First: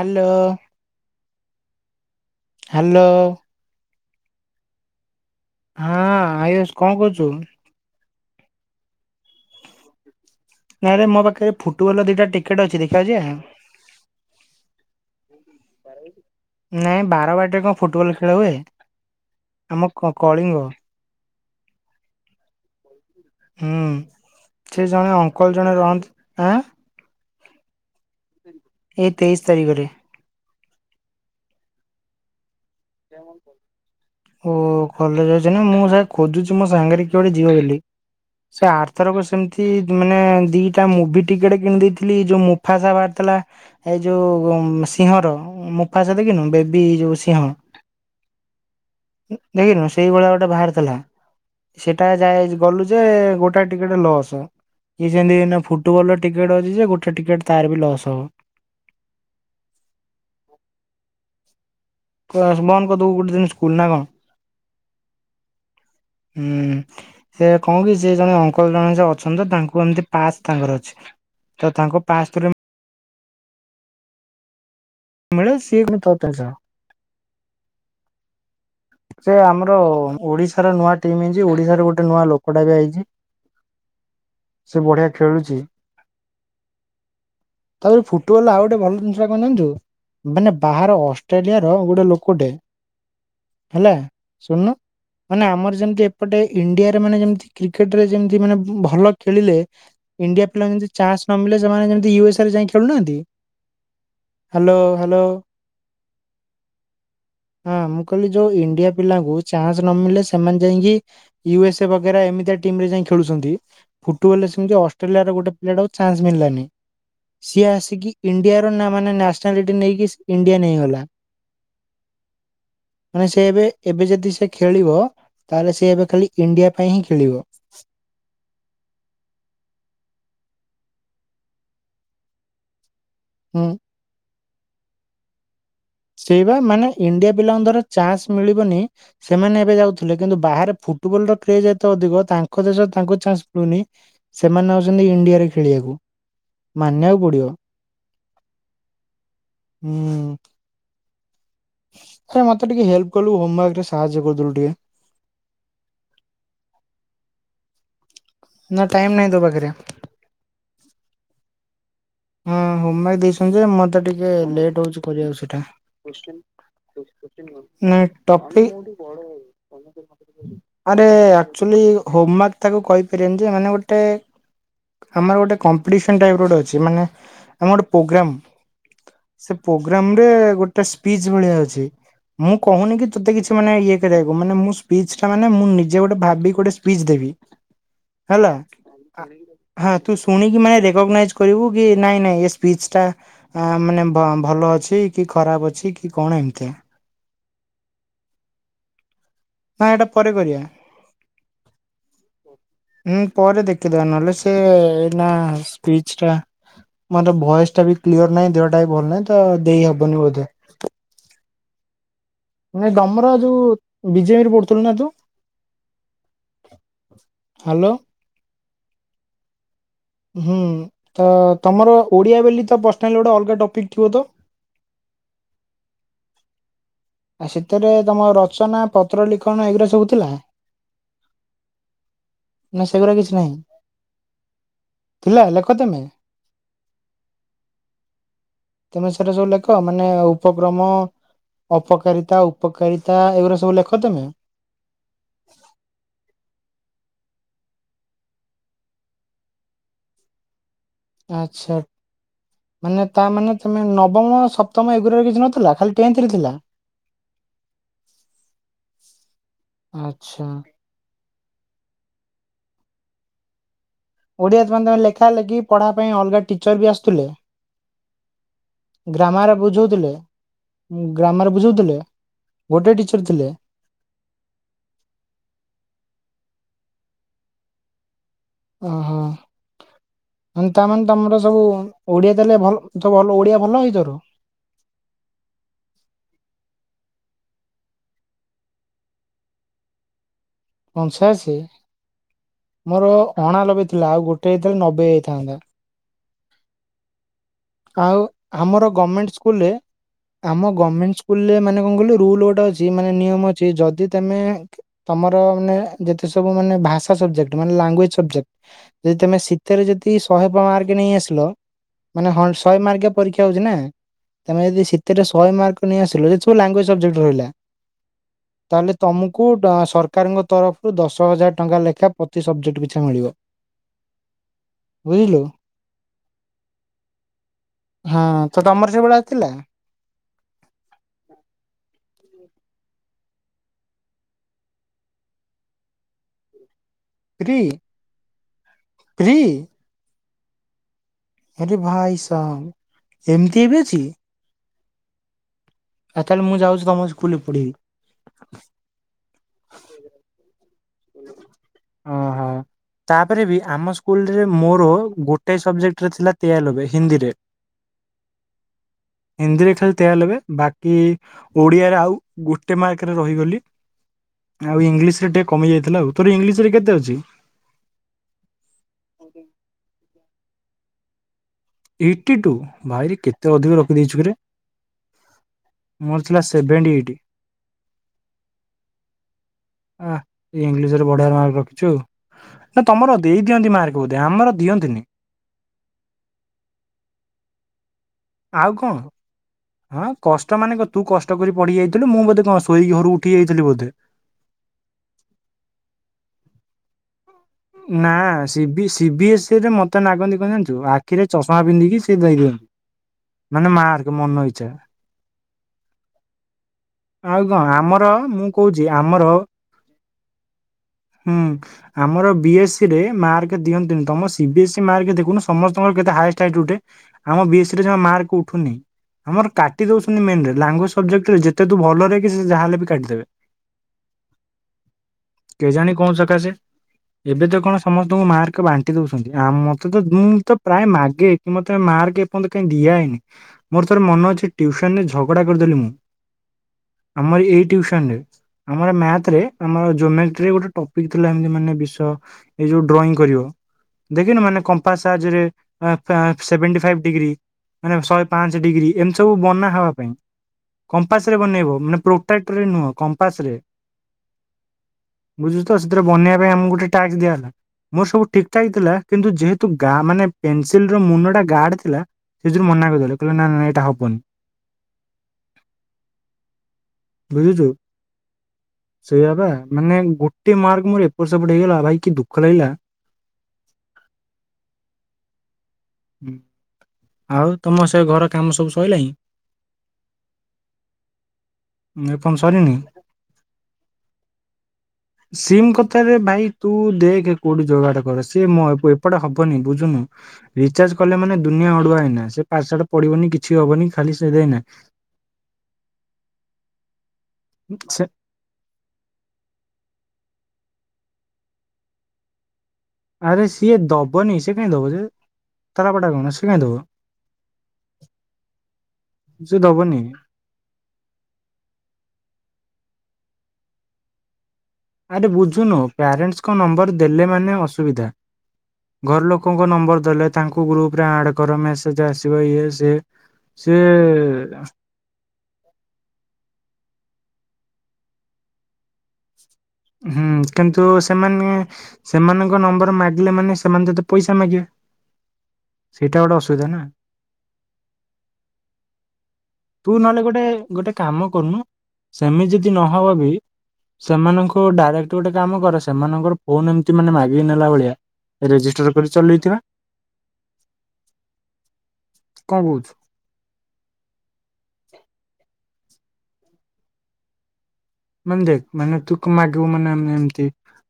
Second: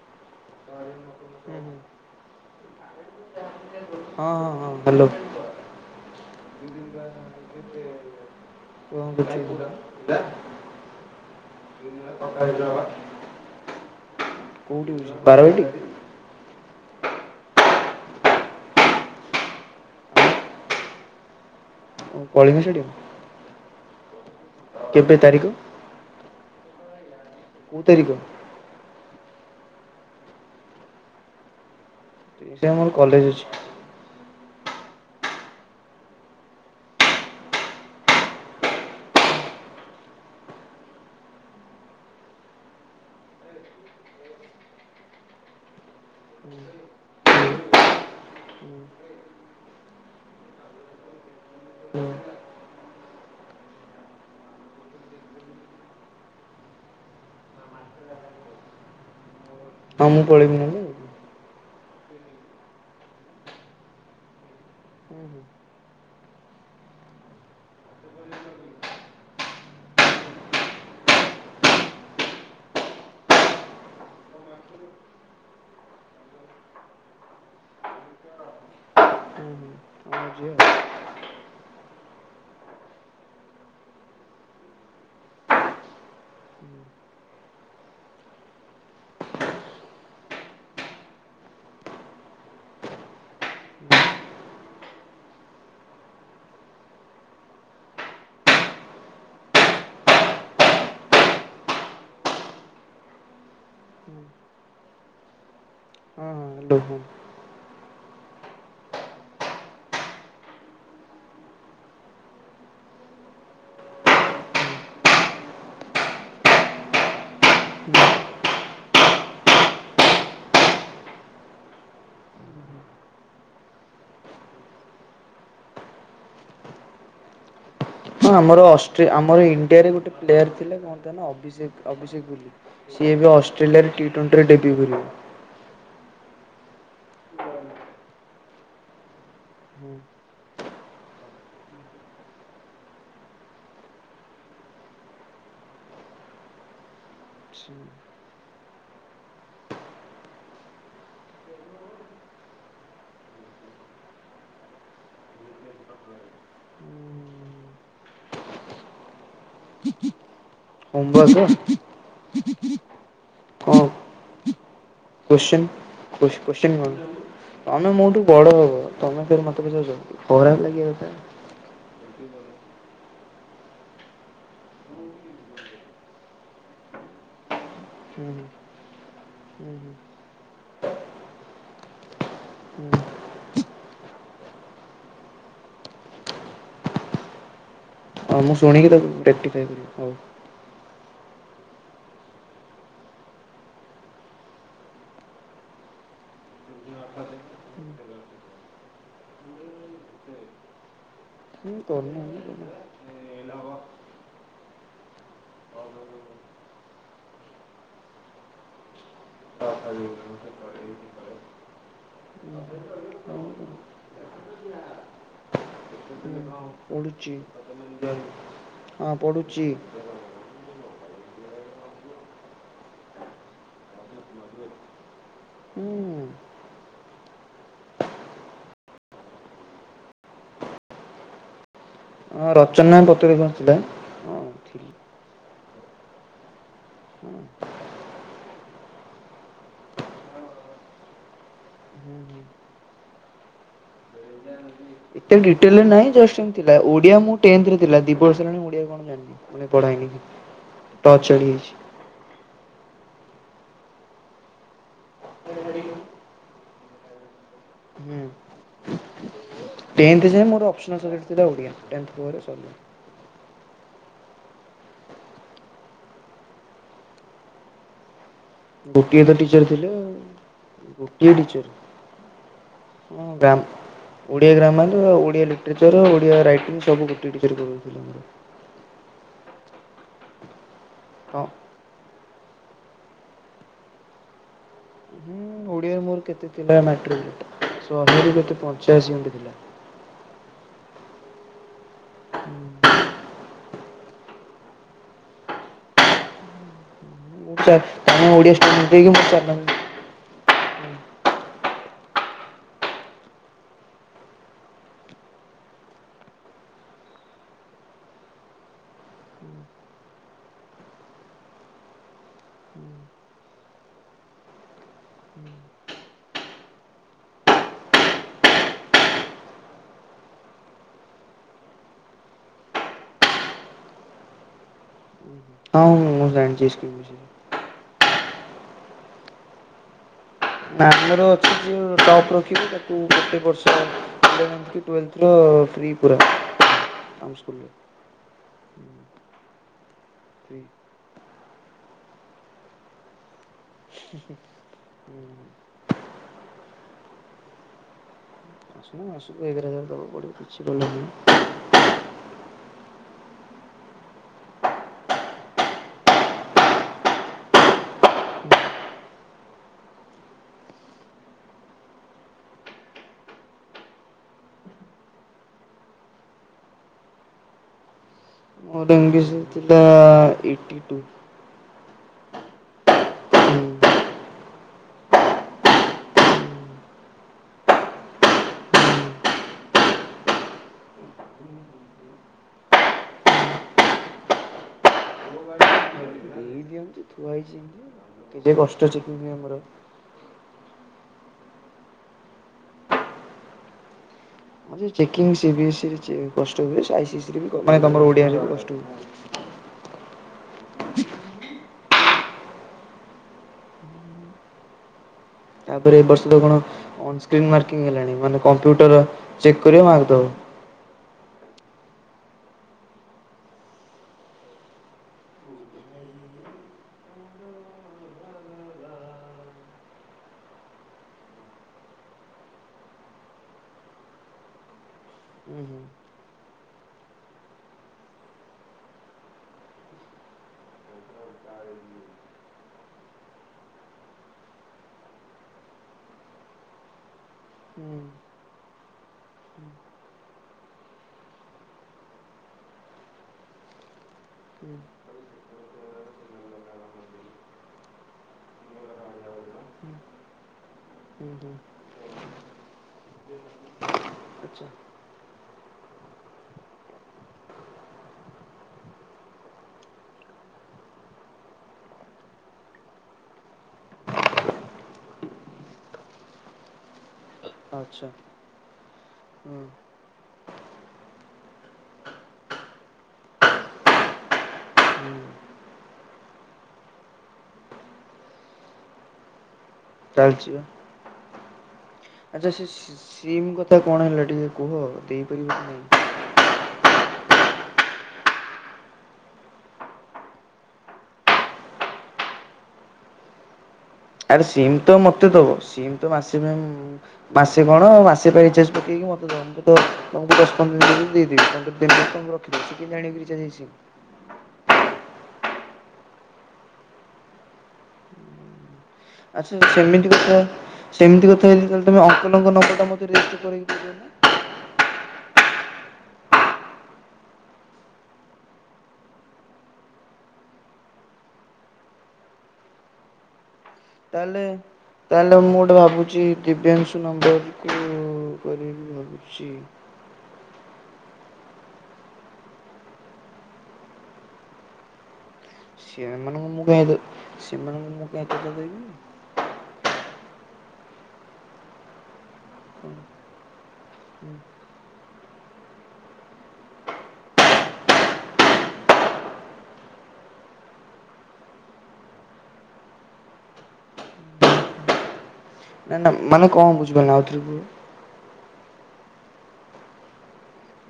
Hello ଉ ହୁଁ। Hello. ହଁ ହଁ ହଁ ହାଲୋ। ହଁ ଆୟୁଷ କଣ କରଛୁ। କୁହନ୍ତୁ ତଥି ପୁରା। ନାଇରେ ମୋ ପାଖରେ ଫୁଟବଲ ଦିଟା ଟିକେଟ ଅଛି ଦେଖିବାକୁ ଯିବା। କୋଉଠି ହଉଛି? ବାରବାଟୀ ନାଇଁ ବାରବାଟିରେ କଣ ଫୁଟବଲ ଖେଳ ହୁଏ ଆମ କ-କ-କଳିଙ୍ଗ। କଳିଙ୍ଗ ଷ୍ଟାଡିୟମ। ହୁଁ। ସେ ଜଣେ କେବେ ତାରିଖ ଅଙ୍କଲ ଜଣେ ରହନ୍ତି ଆଁ। କଉ ତାରିକ। ଏଇ ତେଇଶ ତାରିଖରେ। ତେ। ସେ ଆମର କଲେଜ ଅଛି। ଓ କଲେଜ ଅଛି ନା ମୁଁ ସେ ଖୋଜୁଛି ମୋ ସାଙ୍ଗରେ କିଏ ଗୋଟେ ଯିବ ବୋଲି ସେ ଆର ଥରକ ସେମତି ମାନେ ଦିଟା ମୁଭି ଟିକେଟ କିଣି ଦେଇଥିଲି ଯୋଉ ମୁଫାସା ବାହାରିଥିଲା ଏଇ ଯୋଉ ସିଂହର ମୁଫାସା ଦେଖିନୁ ବେବି ଯୋଉ ସିଂହ। ଦେଖିନୁ ସେଇଭଳିଆ ଗୋଟେ ବାହାର ଥିଲା ସେଟା ଯାଏ ଗଲୁ ଯେ ଗୋଟେ ଟିକେଟ ଲସ୍ ଇଏ ଯେମିତି ଫୁଟବଲର ଟିକେଟ ଅଛି ଯେ ଗୋଟେ ଟିକେଟ ତାର ବି ଲସ୍ ହବ। ହଁ ମୁଁ ପଳେଇିବି ନହେଲେ। ବନ୍ଦ କରିଦବୁ ଗୋଟେ ଦିନ ସ୍କୁଲ ନା କଣ ହୁଁ ସେ କଣ କି ସେ ଜଣେ ଅଙ୍କଲ ଜଣେ ସେ ଅଛନ୍ତି ତ ତାଙ୍କୁ ଏମତି ପାସ୍ ତାଙ୍କର ଅଛି ତ ତାଙ୍କ ପାସ ଥ୍ରୁ ମିଳେ ସେ କିନ୍ତୁ ପ୍ରତେଶ। ସେ ଆମର ହଁ ଯିବା ଆଉ। ହଁ ହଁ ଓଡିଶାର ନୂଆ ଟିମ ହେଇଛି ଓଡିଶାର ଗୋଟେ ନୂଆ ଲୋକଟା ବି ଆଇଚି ସେ ବଢିଆ ଖେଳୁଛି ତାପରେ ଫୁଟବଲ ଆଉ ଗୋଟେ ଭଲ ଜିନିଷଟା ଙ୍କ ଜାଣିଚୁ ମାନେ ବାହାର ଅଷ୍ଟ୍ରେଲିଆ ର ଗୋଟେ ଲୋକଟେ। ହେଲା ଶୁଣନୁ ମାନେ ଆମର ଯେମିତି ଏପଟେ ଇଣ୍ଡିଆରେ ମାନେ ଯେମତି କ୍ରିକେଟରେ ଯେମତି ମାନେ ଭଲ ଖେଳିଲେ ଇଣ୍ଡିଆ ପିଲା ଯେମତି ଚାନ୍ସ ନ ମିଳିଲେ ସେମାନେ ଯେମତି ୟୁ ଏସ ଏ ରେ ଯାଇ ଖେଳୁନାହାନ୍ତି ହାଲୋ ହାଲୋ ହ୍ୟାଲୋ ହଁ ହଁ ହଁ ମୁଁ କହିଲି। ଯଉ ଇଣ୍ଡିଆ ପିଲାଙ୍କୁ ଚାନ୍ସ ନ ମିିଳିଲେ ସେମାନେ ଯାଇକି ୟୁ ଏସ ବଗେରା ଏମିତିଆ ଟିମରେ ଯାଇ ଖେଳୁଛନ୍ତି ଫୁଟବଲ ରେ ସେମତି ଅଷ୍ଟ୍ରେଲିଆ ର ଗୋଟେ ପିଲାଟାକୁ ଚାନ୍ସ ମିଳିଲାନି ସିଏ ଆସିକି ଇଣ୍ଡିଆର ମାନେ ନ୍ୟାସନାଲିଟି ନେଇକି ଇଣ୍ଡିଆନ ହେଇଗଲା। ମାନେ ସେ ଏବେ ଏବେ ଯଦି ସେ ଖେଳିବ ତାହେଲେ ସେ ଏବେ ଖାଲି ଇଣ୍ଡିଆ ପାଇଁ ହିଁ ଖେଳିବ। ହଁ ଆମର ଅଶ୍ଟ୍ର ଆମର ଇଣ୍ଡିଆରେ ଗୋଟେ ପ୍ଲେୟାର ଥିଲା କଣ ତା ନା ଅଭିସେକ ଅଭିଷେକ ବୋଲି। ସି ଏବେ ହୁଁ ଅଷ୍ଟ୍ରେଲିଆରେ ଟି ଟ୍ୱେଣ୍ଟି ଡେବ୍ୟୁ କରିବେ। ସେଇ ବା ମାନେ ଇଣ୍ଡିଆ ପିଲାଙ୍କ ଦ୍ୱାରା ଚାନ୍ସ ମିଳିବନି ସେମାନେ ଏବେ ଯାଉଥିଲେ କିନ୍ତୁ ବାହାରେ ଫୁଟବଲ ର କ୍ରେଜ ଏତେ ଅଧିକ ତାଙ୍କ ଦେଶ ତାଙ୍କୁ ଚାନ୍ସ ମିଳୁନି ସେମାନେ ଆଉଛନ୍ତି ଇଣ୍ଡିଆରେ ଖେଳିବାକୁ ମାନିବାକୁ ପଡିବ ହୁଁ। ଶୁଣ ମତେ ଟିକେ ହେଲ୍ପ କଲୁ ହୋମୱାର୍କ ରେ ସାହାଯ୍ୟ କରିଦେଲୁ ଟିକେ। ନା ଟାଇମ ନାହିଁ ତୋ ପାଖରେ। ହୋମୱାର୍କ। ହଁ ହୋମୱାର୍କ ଦେଇଛନ୍ତି ଯେ ମତେ ଟିକେ ଲେଟ ହଉଛି। କରିବାକୁ ସେଟା କୋତ୍ସିନ୍ କୋ କୋତ୍ସିନ୍ ତମେ ନାଇଁ ମୋଠୁ ବଡ ଟପିକ ହବ ତମେ ଫେରେ ମତେ ପଚରୁଚ ଖରାପ୍ ଲାଗିବା ଆରେ ଆକ୍ଚୁଆଲି କଥା। ହୋମୱାର୍କ ତାକୁ କହିପାରିବନି ଯେ ମାନେ ଗୋଟେ ଆମର ଗୋଟେ କମ୍ପିଟିସନ ଟାଇପ ର ଗୋଟେ ଅଛି ମାନେ। ଆମ ଗୋଟେ ହୁଁ ପ୍ରୋଗ୍ରାମ ସେ ହୁଁ ପ୍ରୋଗ୍ରାମ ହୁଁ ରେ ଗୋଟେ ସ୍ପିଚ ଭଳିଆ ଅଛି ମୁଁ କହୁନି କି ତୋତେ କିଛି ମାନେ ଇଏ କରିବାକୁ ମାନେ ମୁଁ ସ୍ପିଚ ଟା ମାନେ ମୁଁ ନିଜେ ଗୋଟେ ଭାବିକି ଗୋଟେ ସ୍ପିଚ ଦେବି। ହଁ ହେଲା ମୁଁ ଶୁଣିକି ତାକୁ ଆ ରେକ୍ଟିଫାଏ କରିବି ହା ହଉ। ତୁ ଶୁଣିକି ମାନେ ରେକୋଗ୍ନାଇଯ କରିବୁ। କି ନାଇଁ ନାଇଁ ଏ ସ୍ପିଚ ଟା ଆ ମାନେ ଭ ଭଲ ଅଛି କି ଖରାପ ଅଛି କି କଣ ଏମତିଆ। ନାଇ ଏଇଟା ପରେ କରିଆ। ମୁଁ କରୁନି ହୁଁ ପରେ ଦେଖିଦବା ନହେଲେ ସେ ନା ସ୍ପିଚ ଟା ମୋର ଭଏସ ଟା ବି କ୍ଲିୟର ନାହିଁ ଦେହଟା ବି ଭଲ ନାହିଁ ତ ଦେଇହବନି ବୋଧେ। ନାଇ ଗମର ଯୋଉ ବିଜେବିରେ ପଡୁଥିଲୁ ନା ତୁ ପଢୁଛି ହାଲୋ। ହଁ ପଡ଼ୁଚି। ହୁଁ ତ ତମର ଓଡିଆ ବୋଲି ତ ପର୍ସନାଲ ଗୋଟେ ଅଲଗା ଟପିକ ଥିବ ତ। ହୁଁ। ଆଉ ସେଥିରେ ତମ ରଚନା, ପତ୍ର ଲିଖନ, ଏଗୁରା ସବୁ ଥିଲା ହଁ ନା ରଚନା, ସେଗୁରା ପତ୍ର କିଛି ଲିଖନ ନାହିଁ? ଥିଲା। ଥିଲା। ଥିଲା ଲେଖ ତମେ ତମେ ସେଟା ସବୁ ଲେଖ ମାନେ ଉପକ୍ରମ। ହୁଁ ହୁଁ ଅପକାରିତା ଉପକାରିତା ଏଗୁରା ସବୁ ଲେଖ ତମେ? ଏତେ ଡିଟେଲେ ନାହିଁ ଜଷ୍ଟ ଏମତି ଥିଲା ।ଓଡିଆ ମୁ ଟେନଥ ରେ ଥିଲା ଦି ବର୍ଷ ହେଲାଣି ଓଡିଆ କଣ ଜାଣିନି ପଢା ହେଇନି । ଟଚ୍ ଛାଡି ଯାଇଛି। ଆଚ୍ଛା ମାନେ ତା ମାନେ ତମେ ନବମ, ସପ୍ତମ ଏଗୁରା ରେ କିଛି ନଥିଲା ଖାଲି ଟେନଥରେ ଥିଲା। ହୁଁ ଟେନ୍ଥ ଆଚ୍ଛା ଯାଏ ମୋର୍ ଅପ୍ସନାଲ୍ ସବୁଏଠେ ଥିଲା ଓଡ଼ିଆ ଟେନ୍ଥ ପରେ ସବୁ ଓଡ଼ିଆ ଛୁଆ ଙ୍କ ଲେଖା ଲେଖି ପଢ଼ା ପାଇଁ ଅଲଗା ଟିଚର ବି ଆସୁଥିଲେ। ଗୋଟିଏ ତ ଗ୍ରାମାର ଟିଚର ଥିଲେ ବୁଝଉଥିଲେ ଗୋଟିଏ ଗ୍ରାମାର ବୁଝଉଥିଲେ ଗୋଟେ ଟିଚର ଟିଚର ଥିଲେ grammar Odia grammar, Odia literature, Odia write ସବୁ ଗୋଟିଏ କରୁଥିଲେ ପିଲାଙ୍କର। ଓହୋ। ତାମାନେ ତମର ହଁ ସବୁ ଓଡିଆ ଦେଲେ ଭଲ ସବୁ ଭଲ ଓଡିଆ ଭଲ ହେଇଚି ତୋର। ତୁମର କେତେ ଥିଲା ମାଟ୍ରିକ ରେଶହେ ରୁ କେତେ ପଂଚାଅଶୀ ଏମତି ଥିଲା। ପଞ୍ଚାଅଶୀ ମୋର ଅଣା ଲବେଥିଲା ଆଉ ଗୋଟେ ହେଇଥିଲା ନବେ ହେଇଥାନ୍ତା। ମୁ ତା ଆଉ ଓଡ଼ିଆ ଷ୍ଟୁଡେଣ୍ଟ ଆମର ହେଇ ଗଭର୍ଣ୍ଣମେଣ୍ଟ କି ସ୍କୁଲରେ ମୁଁ ଚା ଆମ ଗମେଣ୍ଟ ସ୍କୁଲରେ ମାନେ କଣ କହିଲୁ ରୁଲ୍ ଗୋଟେ ଅଛି ମାନେ ନିୟମ ଅଛି ଯଦି ତମେ ତମ ତ ମାନେ ଯେତେ ସବୁ ମାନେ ଭାଷା ସବଜେଟ ମାନେ ଲାଙ୍ଗୁଏଜ୍ ସବଜେଟ ଯଦି ତମେ ସେଥିରେ ଯଦି ଶହେ ମାର୍କ ନେଇଆସିଲ ମାନେ ହନ ଶହେ ମାର୍କିଆ ପରୀକ୍ଷା ହଉଚି ନା ତମେ ଯଦି ସେଥିରେ ଶହେ ମାର୍କ ନେଇଆସିଲ ଯେତେ ସବୁ ଲାଙ୍ଗୁଏଜ୍ ସବ୍ଜେଟ୍ ରହିଲା ତାହେଲେ ତମକୁ ସର୍ କାରଙ୍କ ତରଫରୁ ଦଶ ହଜାର ଟଙ୍କା ଲେଖା ପ୍ରତି ସବଜେକ୍ଟ ପିଛା ମିଳିବ ବୁଝିଲୁ। ହଁ ମୁଁ ଜାଣିଛି ଏ ସବୁ ବିଷୟରେ। ହଁ ତ ତମର ସେଭଳିଆ ଥିଲା। ଦେଖିଲି ତାକୁ ଗୋଟେ ବର୍ଷ ଇଲେଭେନ୍ଥ କି ଟୁଏଲଭ ଫ୍ରି ପୁରା। ଆମ ଫ୍ରି ସ୍କୁଲରେ ଫ୍ରି। ହୁଁ। ଆରେ ଭାଇ ସାଙ୍ଗ୍ ଏମିତି ଇଏ ବି ଅଛି। ଉଁହୁଁ। ଆଉ ତାହେଲେ ମୁଁ ଯାଉଛି ତମ ସ୍କୁଲରେ ପଢିବି। ଆସୁନୁ ଆସୁନୁ। ଏଗାର ହଜାର ଟଙ୍କା ବଢିଛି। [inaudible] ଓହୋ। ତାପରେ ବି ଆମ ସ୍କୁଲରେ ମୋର ଗୋଟେ ସବଜେକ୍ଟରେ ଥିଲା ତେୟାଲବେ ହିନ୍ଦୀରେ ହିନ୍ଦୀରେ ଖାଲି ତେୟାଲବେ ବାକି ଓଡ଼ିଆରେ ଆଉ ଗୋଟେ ମାର୍କରେ ରହିଗଲି ଆଉ ଇଂଲିଶରେ କମି ଯାଇଥିଲା ଆଉ ତୋର ଇଂଲିଶ ରେ କେତେ ଅଛି? ମୋର ଇଂଲିଶ ରେ ଥିଲା ଏଇଟି ଟୁ। ଏଇଟି ଟୁ ଭାଇ କେତେ ଅଧିକ ରଖିଦେଇଚୁ ରେ ମୋର ଥିଲା ସେଭେନ୍ଟି ଏଇଟି। ଦେଇ ଆହା ଏ ଇଂଲିଶରେ ବଢିଆ ମାର୍କ ରଖିଛୁ ନା ତମର ଦେଇ ଦିଅନ୍ତି ମାର୍କ ବୋଧେ ଆମର ଦିଅନ୍ତିନି। ଏତେ କଷ୍ଟ ଯିବଣରେ ଆମର। ତା ମାନେ କଣ ତୁ କଷ୍ଟ କରି ପଢଡିି ଯାଇଥିଲୁ ମୁଁ ବୋଧେ କଣ ଶୋଇକି ଘରୁକୁ ଉଠି ଯାଇଥିଲି ବୋଧେ। ହଁ ଯେ checking C B S E ରେ କଷ୍ଟ ହୁଏ ସେ ଆଇ ସି ଏସ ଇ। ନା C B C B S E ରେ ମତେ ସେ ନାଗନ୍ତି କଣ ଜାଣିଛୁ ଆଖିରେ ଚଷମା ପିନ୍ଧିକି ସେ ଦେଇଦିଅନ୍ତି ମାନେ ମାର୍କ ମନ ଇଚ୍ଛା। ତା ପରେ ଏ ବର୍ଷ ତ କଣ। ଅନ ଆଉ ସ୍କ୍ରିନ କଣ ମାର୍କିଙ୍ଗ ଆମର ହେଲାଣି ମାନେ ମୁଁ କହୁଛି କମ୍ପୁଟର ଚେକ କରିବ ମାର୍କ ଦେବ। ହଁ ଆମର ବି ଏସ ଇ ରେ ମାର୍କ ଦିଅନ୍ତିନି ତମ C B S C mark ଦେଖୁନ ସମସ୍ତଙ୍କର କେତେ ହାଇଏଷ୍ଟେ ହାଇଏଷ୍ଟ ଉଠେ ଆମ ବି ଏସ ସି ରେ ମାର୍କ ଉଠୁନି ଆମର କାଟି ଦଉଚନ୍ତି ମେନ ରେ ଲଙ୍ଗୁଏଜେ ସବଜେକଟରେ ଯେତେ ତୁ ଭଲ ଲେଖେ ସିଏ ଯାହା ହେଲେ ବି କାଟିଦେବେ। ହୁଁ କେ ହୁଁ ଜାଣି କଉ ସକାସେ ଏବେ ତ କଣ ସମସ୍ତଙ୍କ ମାର୍କ ବାଣ୍ଟିଦେଉଛନ୍ତି ଆମ ମତେ ମୁଁ ତ ପ୍ରାୟ ମାଗେ ମତେ ମାର୍କ ଏପଯ୍ୟନ୍ତ କାହିଁ ଦିଆ ହେଇନାହିଁ ମୋର ଥରେ ମନେଅଛି ଟିଉସନରେ ଝଗଡା କରିଦେଲି ମୁଁ ଆମରି ଏଇ ହୁଁ ଟିଉସନରେ ଆମ ମ୍ୟାଥରେ ଆମ ଜୋମେଟ୍ରି। ଏ ଗୋଟେ ଟପିକ ଥିଲା ଏମିତି ମାନେ ବିଷୟ ଏ ଯୋଉ ଡ୍ରଇଙ୍ଗ କରିବ ଦେଖିନୁ ମାନେ ହୁଁ କମ୍ପାସ ସାହାଯ୍ୟରେ ସେଭେଣ୍ଟି ଫାଇବ ଡ଼ିଗ୍ରୀ ମାନେ ଶହେ ପାଞ୍ଚ ଡ଼ିଗ୍ରୀ ଏମିତି ସବୁ ବନା ହବା ହୁଁ ପାଇଁ ହୁଁ କମ୍ପାସରେ ହୁଁ ବନାଇବ ମାନେ ପ୍ରୋଟାକ୍ଟରରେ ନୁହଁ କମ୍ପାସରେ। ଆଚ୍ଛା ବୁଝୁ ତ ସେଥିରେ ବନେଇବା ପାଇଁ ଆମକୁ ଗୋଟେ ଟ୍ୟାସ୍କ ଦିଆଗଲା ମୋର ସବୁ ଠିକଠାକ୍ ଥିଲା କିନ୍ତୁ ଯେହେତୁ ଗାଁ ମାନେ ପେନସିଲର ମୁନଟା ଗାଡ ଥିଲା ସେଥିରେ ମନା କରିଦେଲେ କହିଲେ ନା ନାଁ ଏଇଟା ହବନି। ବୁଝୁଛୁ ଆଚ୍ଛା। ସେଇଆ ବା ହୁଁ ମାନେ ଗୋଟ୍ ଗୋଟେ ମାର୍କ ମୋର ଏପଟ ସେପଟ ହେଇଗଲା ଭାଇ କି ଦୁଃଖ ଲାଗିଲା, ହୁଁ ହୁଁ ଆଉ ତମ ସେ ଘର କାମ ସବୁ ସଇଲାଣିି? ଚାଲିଛି ଵା। ଏପର୍ଯ୍ୟନ୍ତ ଆଚ୍ଛା ସେ ସରିନି? ସି ସିମ୍ କଥା କଣ ହେଲା ଟିକେ କୁହ? ଦେଇପାରିବ କି ସିମ୍ ନାହିଁ? କଥାରେ ଭାଇ ତୁ ଦେଖ କୋଉଠି? ଯୋଗାଡ କର ସେ ମୋ ଏପଟେ ହବନି ବୁଝୁନୁ ରିଚାର୍ଜ କଲେ ମାନେ ଦୁନିଆ ଅଡୁଆ ଏଇନା ସେ ପାସୱାର୍ଡ ପଢ଼ିବନି କିଛି ହବନି ଖାଲି ସେ ଆରେ ଦେଇନା ସିମ୍ ତ ମତେ ଦବ ସିମ୍ ତ ମାସେ ପାଇଁ ମାସେ କଣ ସେ ମାସେ ପାଇଁ ରିଚାର୍ଜ ପକେଇକି ମତେ ଦବ ମୁଁ [inaudible] ଓ ତମକୁ ଦଶ ପନ୍ଦର ଦିନ ଭିତରେ ଦେଇଦେବି [inaudible] ମୁଁ ରଖିଦଉଛି। ଆରେ ସିଏ ଦବନି ସେ କାଇଁ ଦବ ଯେ? ତା ଲାଭଟା କଣ ସେ କାଇଁ ଦେବ? ଆଚ୍ଛା ସେମିତି କଥା ସେମିତି କଥା ଯଦି ତମେ ତାହେଲେ ତମେ ଅଙ୍କଲଙ୍କ ନମ୍ବରଟା ମୋତେ [unintelligible] କରିକି ଦେଇଦେଉନ? ଆରେ ବୁଝୁନୁ ପ୍ୟାରେଣ୍ଟସଙ୍କ ନମ୍ବର ଦେଲେ ମାନେ ଅସୁବିଧା ଘର ଲୋକଙ୍କ ନମ୍ବର ଦେଲେ ତାଙ୍କୁ ଗ୍ରୁପରେ ଆଡ୍ କର ମେସେଜ ଆସିବ ଇଏ ସିଏ ସିଏ ତାହେଲେ ତାହେଲେ ମୁଁ ଗୋଟେ ଭାବୁଛି ଦିବ୍ୟାଂଶୁ ନମ୍ବର [unintelligible] କରିବି ଭାବୁଛି। ହୁଁ କିନ୍ତୁ ସେମାନେ ସେମାନଙ୍କ ନମ୍ବର ମାଗିଲା ମାନେ ସେମାନେ ତତେ ପଇସା ମାଗିବେ। ସେଇଟା ଗୋଟେ ସେମାନଙ୍କୁ ମୁଁ ଅସୁବିଧା ନା। କାଇଁ ଦେବି ସେମାନଙ୍କୁ ମୁଁ କାଇଁ ପଇସା ଦେବିି କି? ତୁ ନହେଲେ ଗୋଟେ ଗୋଟେ କାମ କରୁନୁ? ସେମିତି ଯଦି ନହବ ବି ସେମାନଙ୍କ ଡାଇରେକ୍ଟ ଗୋଟେ ଗୋଟେ କାମ କର ସେମାନଙ୍କର ଫୋନ୍ ଏମିତି ମାନେ ମାଗିକି ନେଲା ଭଳିଆ ରେଜିଷ୍ଟର୍ କରି ଚଲେଇଥିବା, କଣ କହୁଚୁ? [inaudible] ନା-ନା ମାନେ କଣ ବୁଝିପାରୁନି ଆଉ ଥରେ କୁହ। ମାନେ ଦେଖ୍ ମାନେ ତୁ ମାଗିବୁ ମାନେ ଏମିତି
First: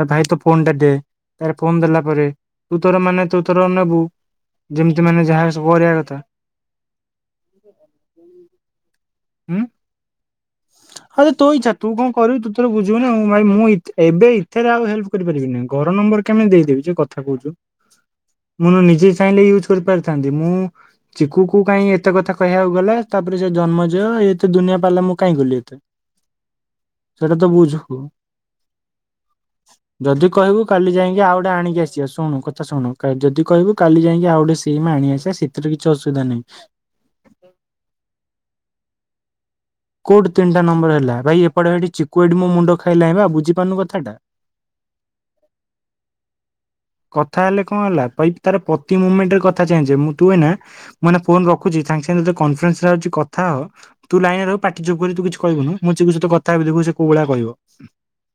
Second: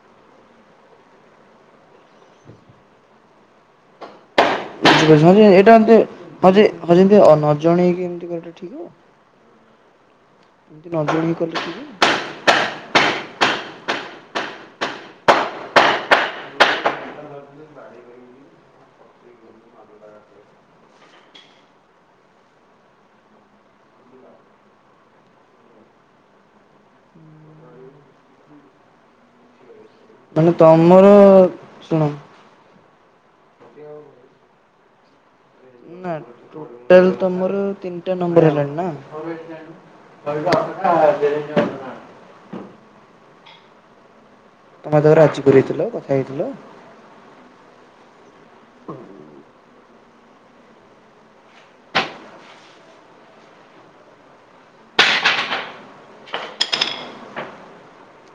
ଆ ଭାଇ ତୋ ଫୋନଟା ଦେ ୟାର ତା ଫୋନ୍ ଦେଲା ପରେ ତୁ ତୋର ମାନେ ତୁ ତୋର ନେବୁ। ଯେମିତି ମାନେ ହଁ ଯାହା ଯେ ସବୁ ଏଇଟା କରିବା ଏଯେ କଥା ହଁ ଯେ ହଁଯେ ନଜଣେଇକି ଏମିତି କରିବା ଠିକ ହବ? ହୁଁ, ଏମିତି ନ ଆରେ ଜଣେଇକି ତୋ କଲେ ଠିକ୍ ଇଚ୍ଛା ତୁ ହବ କଣ କରିବୁ ତୁ ତୋର ବୁଝିବୁନା ଭାଇ ମୁଁ ମୁଁ ଏତି ଏବେ ଏଥିରେ ଆଉ ହେଲ୍ପ୍ କରିପାରିବିନି ଘର ନମ୍ବର କେମିତି ଦେଇଦେବି ଯେ କଥା କହୁଛୁ ମୁଁ ନିଜେ ଚାହିଁଲେ ୟୁଜ୍ କରିପାରିଥାନ୍ତି ମୁଁ ଚିକୁକୁୁ କାଇଁ ଏତେ କଥା କହିବାକୁ ଗଲା ତାପରେ ସେ ଜନ୍ମଯ [inaudible] ଏତେ ଦୁନିଆ ପାଲା ମୁଁ କାହିଁ କଲି ଏତେ ସେଇଟା ତ ବୁଝ? ଯଦି ମାନେ କହିବୁ କାଲି ତମର ଯାଇକି ଆଉ ଗୋଟେ ଆଣିକି ଶୁଣ ଆସିବା ଶୁଣୁ କଥା ଶୁଣୁ ଯଦି କହିବୁ କାଲି ଯାଇକି ଆଉ ଗୋଟେ ସିମ୍ ଆଣି ଆସିବା ସେଥିରେ କିଛି ନା ଅସୁବିଧା ନାହିଁ। ଟୋଟାଲ ତମର ତିନିଟା ନମ୍ବର [unintelligible] କୋଉଠୁ ତିନିଟା ନମ୍ବର ହେଲା ଭାଇ ଏପଟେ ଏଠି ଚିକୁ ଏଇଠି ମୋ ମୁଣ୍ଡ ଖାଇଲାଣି ବୁଝ ବୁଝିପାରିନୁ କଥାଟା ତମେ ତାକୁ ରାଜି କରେଇଥିଲ କଥା ହେଇଥିଲ। କଥା ହେଲେ [unintelligible] ତାର ପ୍ରତି ମୁମେଣ୍ଟେରେ କଥ୍ କଥା ଚେଞ୍ଜ୍ ହୁଏ ତୁ ଏଇନା ମୁଁ ଏନା ଫୋନ୍ ରଖୁଛି ସାଙ୍ଗେ ସାଙ୍ଗେ ତତେ କନଫରେନ୍ସ୍ ଅଛି କଥା ହ ତୁ ଲାଇନ୍ ରେ ରହିବୁ ପାଟି ଚୁପ୍ କରି ତୁ କିଛି କହିବୁନୁ ମୁଁ ଚିକୁ ସହିତ କଥାହେବି ଦେଖିବୁ ସେ କୋଉ ଭଳିଆ କହିବ।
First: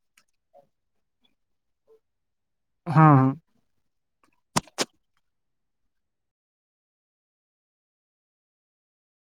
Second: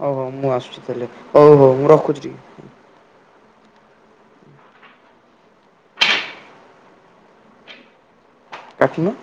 ହଉ ହଉ ମୁଁ ଆସୁଛି ତାହେଲେ ହଉ ହଉ ମୁଁ ରଖୁଛି ଟିକେ ହଁ ହଁ। କାଟୁନୁ।